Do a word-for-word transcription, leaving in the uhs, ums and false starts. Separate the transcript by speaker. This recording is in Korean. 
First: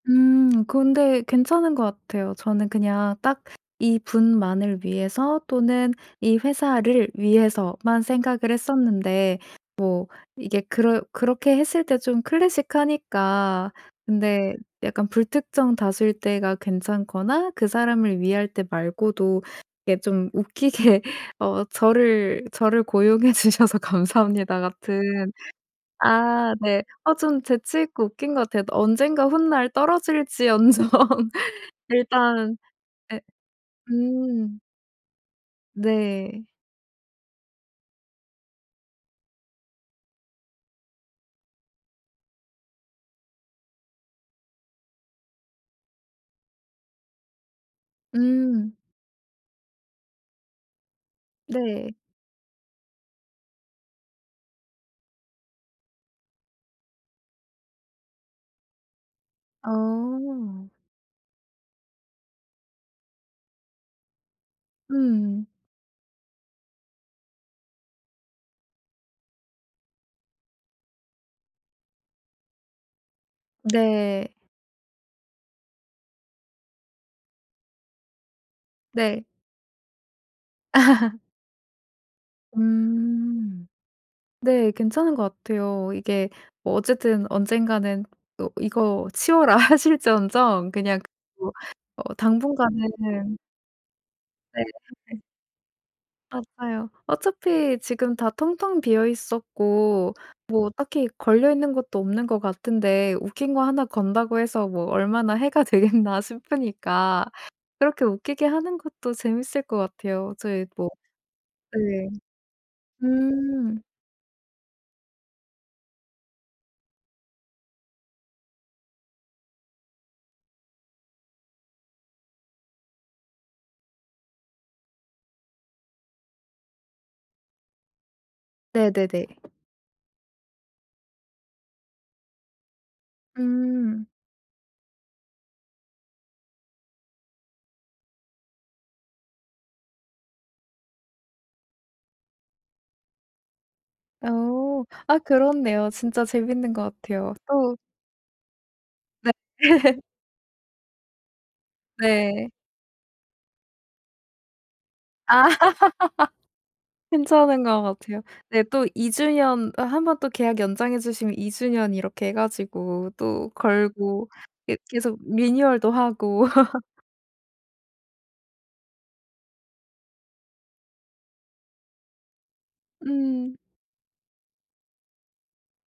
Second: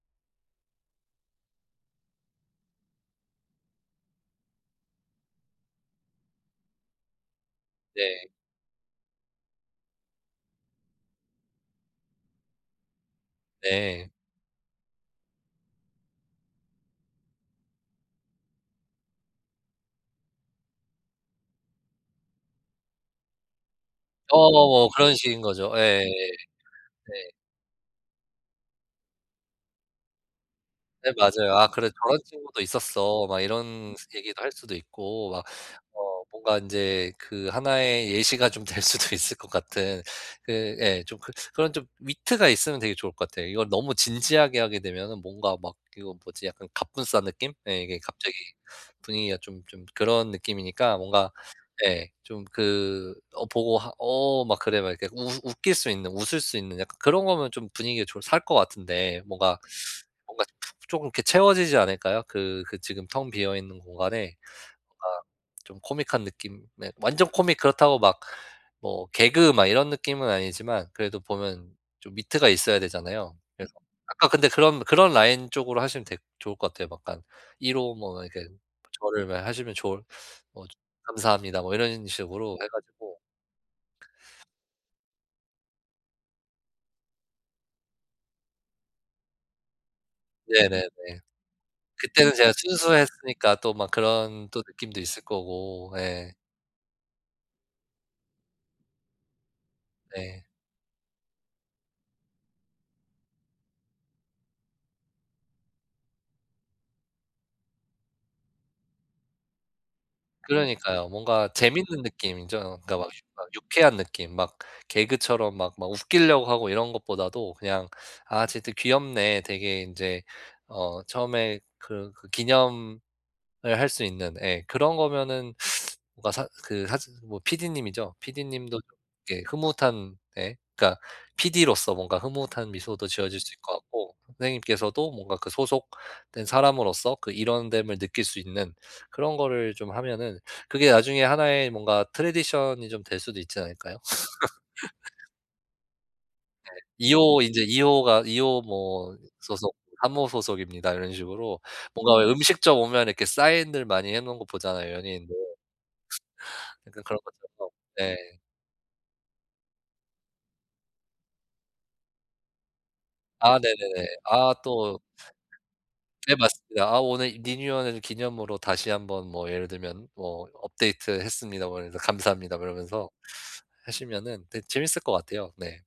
Speaker 1: 음. 근데 괜찮은 것 같아요. 저는 그냥 딱 이 분만을 위해서 또는 이 회사를 위해서만
Speaker 2: 네.
Speaker 1: 생각을 했었는데 뭐 이게 그럴 그렇게 했을 때 좀 클래식하니까
Speaker 2: 네.
Speaker 1: 근데 약간 불특정 다수일 때가 괜찮거나 그 사람을 위할 때 말고도 이게 좀 웃기게 어 '저를 저를 고용해 주셔서 감사합니다.'
Speaker 2: 어어어
Speaker 1: 같은
Speaker 2: 그런 식인 거죠. 예예예.
Speaker 1: 아 네. 어
Speaker 2: 네.
Speaker 1: 좀 재치 있고 웃긴 것 같아요. 언젠가 훗날 떨어질지언정
Speaker 2: 네 맞아요. '아 그래 저런
Speaker 1: 일단은
Speaker 2: 친구도
Speaker 1: 예
Speaker 2: 있었어.' 막 이런 얘기도 할
Speaker 1: 음.
Speaker 2: 수도 있고 막 어
Speaker 1: 네.
Speaker 2: 뭔가 인제 그 하나의 예시가 좀 될 수도 있을 것 같은 그 예 좀 그 그런 좀 위트가 있으면 되게 좋을 것 같아요. 이걸 너무 진지하게 하게 되면은 뭔가 막 이거 뭐지 약간 갑분싸 느낌? 네 이게 갑자기
Speaker 1: 음.
Speaker 2: 분위기가 좀 좀 그런 느낌이니까 뭔가
Speaker 1: 네.
Speaker 2: 예 좀 그 어 보고 하 어 막 그래 막 이렇게 웃 웃길 수 있는 웃을 수 있는 약간 그런 거면 좀 분위기가 좀 살 것 같은데 뭔가 뭔가
Speaker 1: 어.
Speaker 2: 푹 쪼금 이렇게 채워지지 않을까요? 그 그 지금 텅 비어 있는 공간에 뭔가
Speaker 1: 음.
Speaker 2: 좀 코믹한 느낌 네 완전 코믹 그렇다고 막 뭐 개그 막 이런 느낌은 아니지만 그래도 보면 좀 위트가 있어야 되잖아요. 그래서 아까
Speaker 1: 네.
Speaker 2: 근데 그런 그런 라인 쪽으로 하시면 되게 좋을 것 같아요. 막 약간 일 호 뭐 이렇게
Speaker 1: 네.
Speaker 2: 저를 뭐 하시면 좋을 뭐 감사합니다 뭐 이런 식으로 해 가지고
Speaker 1: 음. 네 괜찮은 것 같아요. 이게 뭐 어쨌든 언젠가는 또 '이거 치워라.' 하실지언정
Speaker 2: 네네네.
Speaker 1: 그냥 [unintelligible] 어
Speaker 2: 그때는 제가
Speaker 1: 당분간은
Speaker 2: 순수했으니까 또 막 그런 또
Speaker 1: 네.
Speaker 2: 느낌도
Speaker 1: 네.
Speaker 2: 있을 거고 예.
Speaker 1: 맞아요. 어차피 지금 다 텅텅 비어 있었고
Speaker 2: 네.
Speaker 1: 뭐 딱히 걸려 있는 것도 없는 것 같은데 '웃긴 거 하나 건다고 해서 뭐 얼마나 해가 되겠나.' 싶으니까 그렇게 웃기게 하는 것도 재밌을 것 같아요. 저의 뭐
Speaker 2: 그러니까요. 뭔가 재밌는
Speaker 1: 예.
Speaker 2: 느낌이죠. 그러니까 막 막
Speaker 1: 음.
Speaker 2: 유쾌한 느낌. 막 개그처럼 막 막 웃기려고 하고 이런 것보다도 그냥 '아 쟤들 귀엽네.' 되게 인제 어 처음에 그르 그 기념을 할 수 있는 예 그런 거면은 뭔가 사 그 사즈 즈 뭐 PD님이죠. PD님도
Speaker 1: 네네네.
Speaker 2: 이렇게 흐뭇한 네 그러니까 PD로서 뭔가 흐뭇한 미소도 지어질 수 있을 것
Speaker 1: 음.
Speaker 2: 같고 선생님께서도 뭔가 그 소속된 사람으로서 그 일원 됨을 느낄 수 있는 그런 거를 좀 하면은 그게 나중에 하나의 뭔가 tradition이 좀 될 수도 있지 않을까요?
Speaker 1: 어. 아 그렇네요. 진짜
Speaker 2: 네.
Speaker 1: 재밌는 것
Speaker 2: 이
Speaker 1: 같아요.
Speaker 2: 호 인제
Speaker 1: 또
Speaker 2: 이 호가 이 호 뭐
Speaker 1: 네.
Speaker 2: 소속 삼 호 소속입니다 이런 식으로 뭔가 왜
Speaker 1: 네.
Speaker 2: 음식점 오면 이렇게 사인들 많이 해 놓은 거 보잖아요 연예인들.
Speaker 1: 아.
Speaker 2: 약간 그런
Speaker 1: 괜찮은
Speaker 2: 것처럼
Speaker 1: 것
Speaker 2: 네.
Speaker 1: 같아요. 네. 또 이 주년 또 한 번 또 계약 연장해 주시면 이 주년 이렇게 해 가지고 또
Speaker 2: 아 네네네.
Speaker 1: 걸고
Speaker 2: 아
Speaker 1: 이
Speaker 2: 또
Speaker 1: 계속 리뉴얼도
Speaker 2: 네
Speaker 1: 하고
Speaker 2: 맞습니다. 아 오늘 이 리뉴얼해 준 기념으로 다시 한번 뭐 예를 들면 뭐 "업데이트했습니다." 뭐 이러면서 "감사합니다." 뭐 이러면서
Speaker 1: 음.
Speaker 2: 하시면은 되게 재밌을 것 같아요. 네.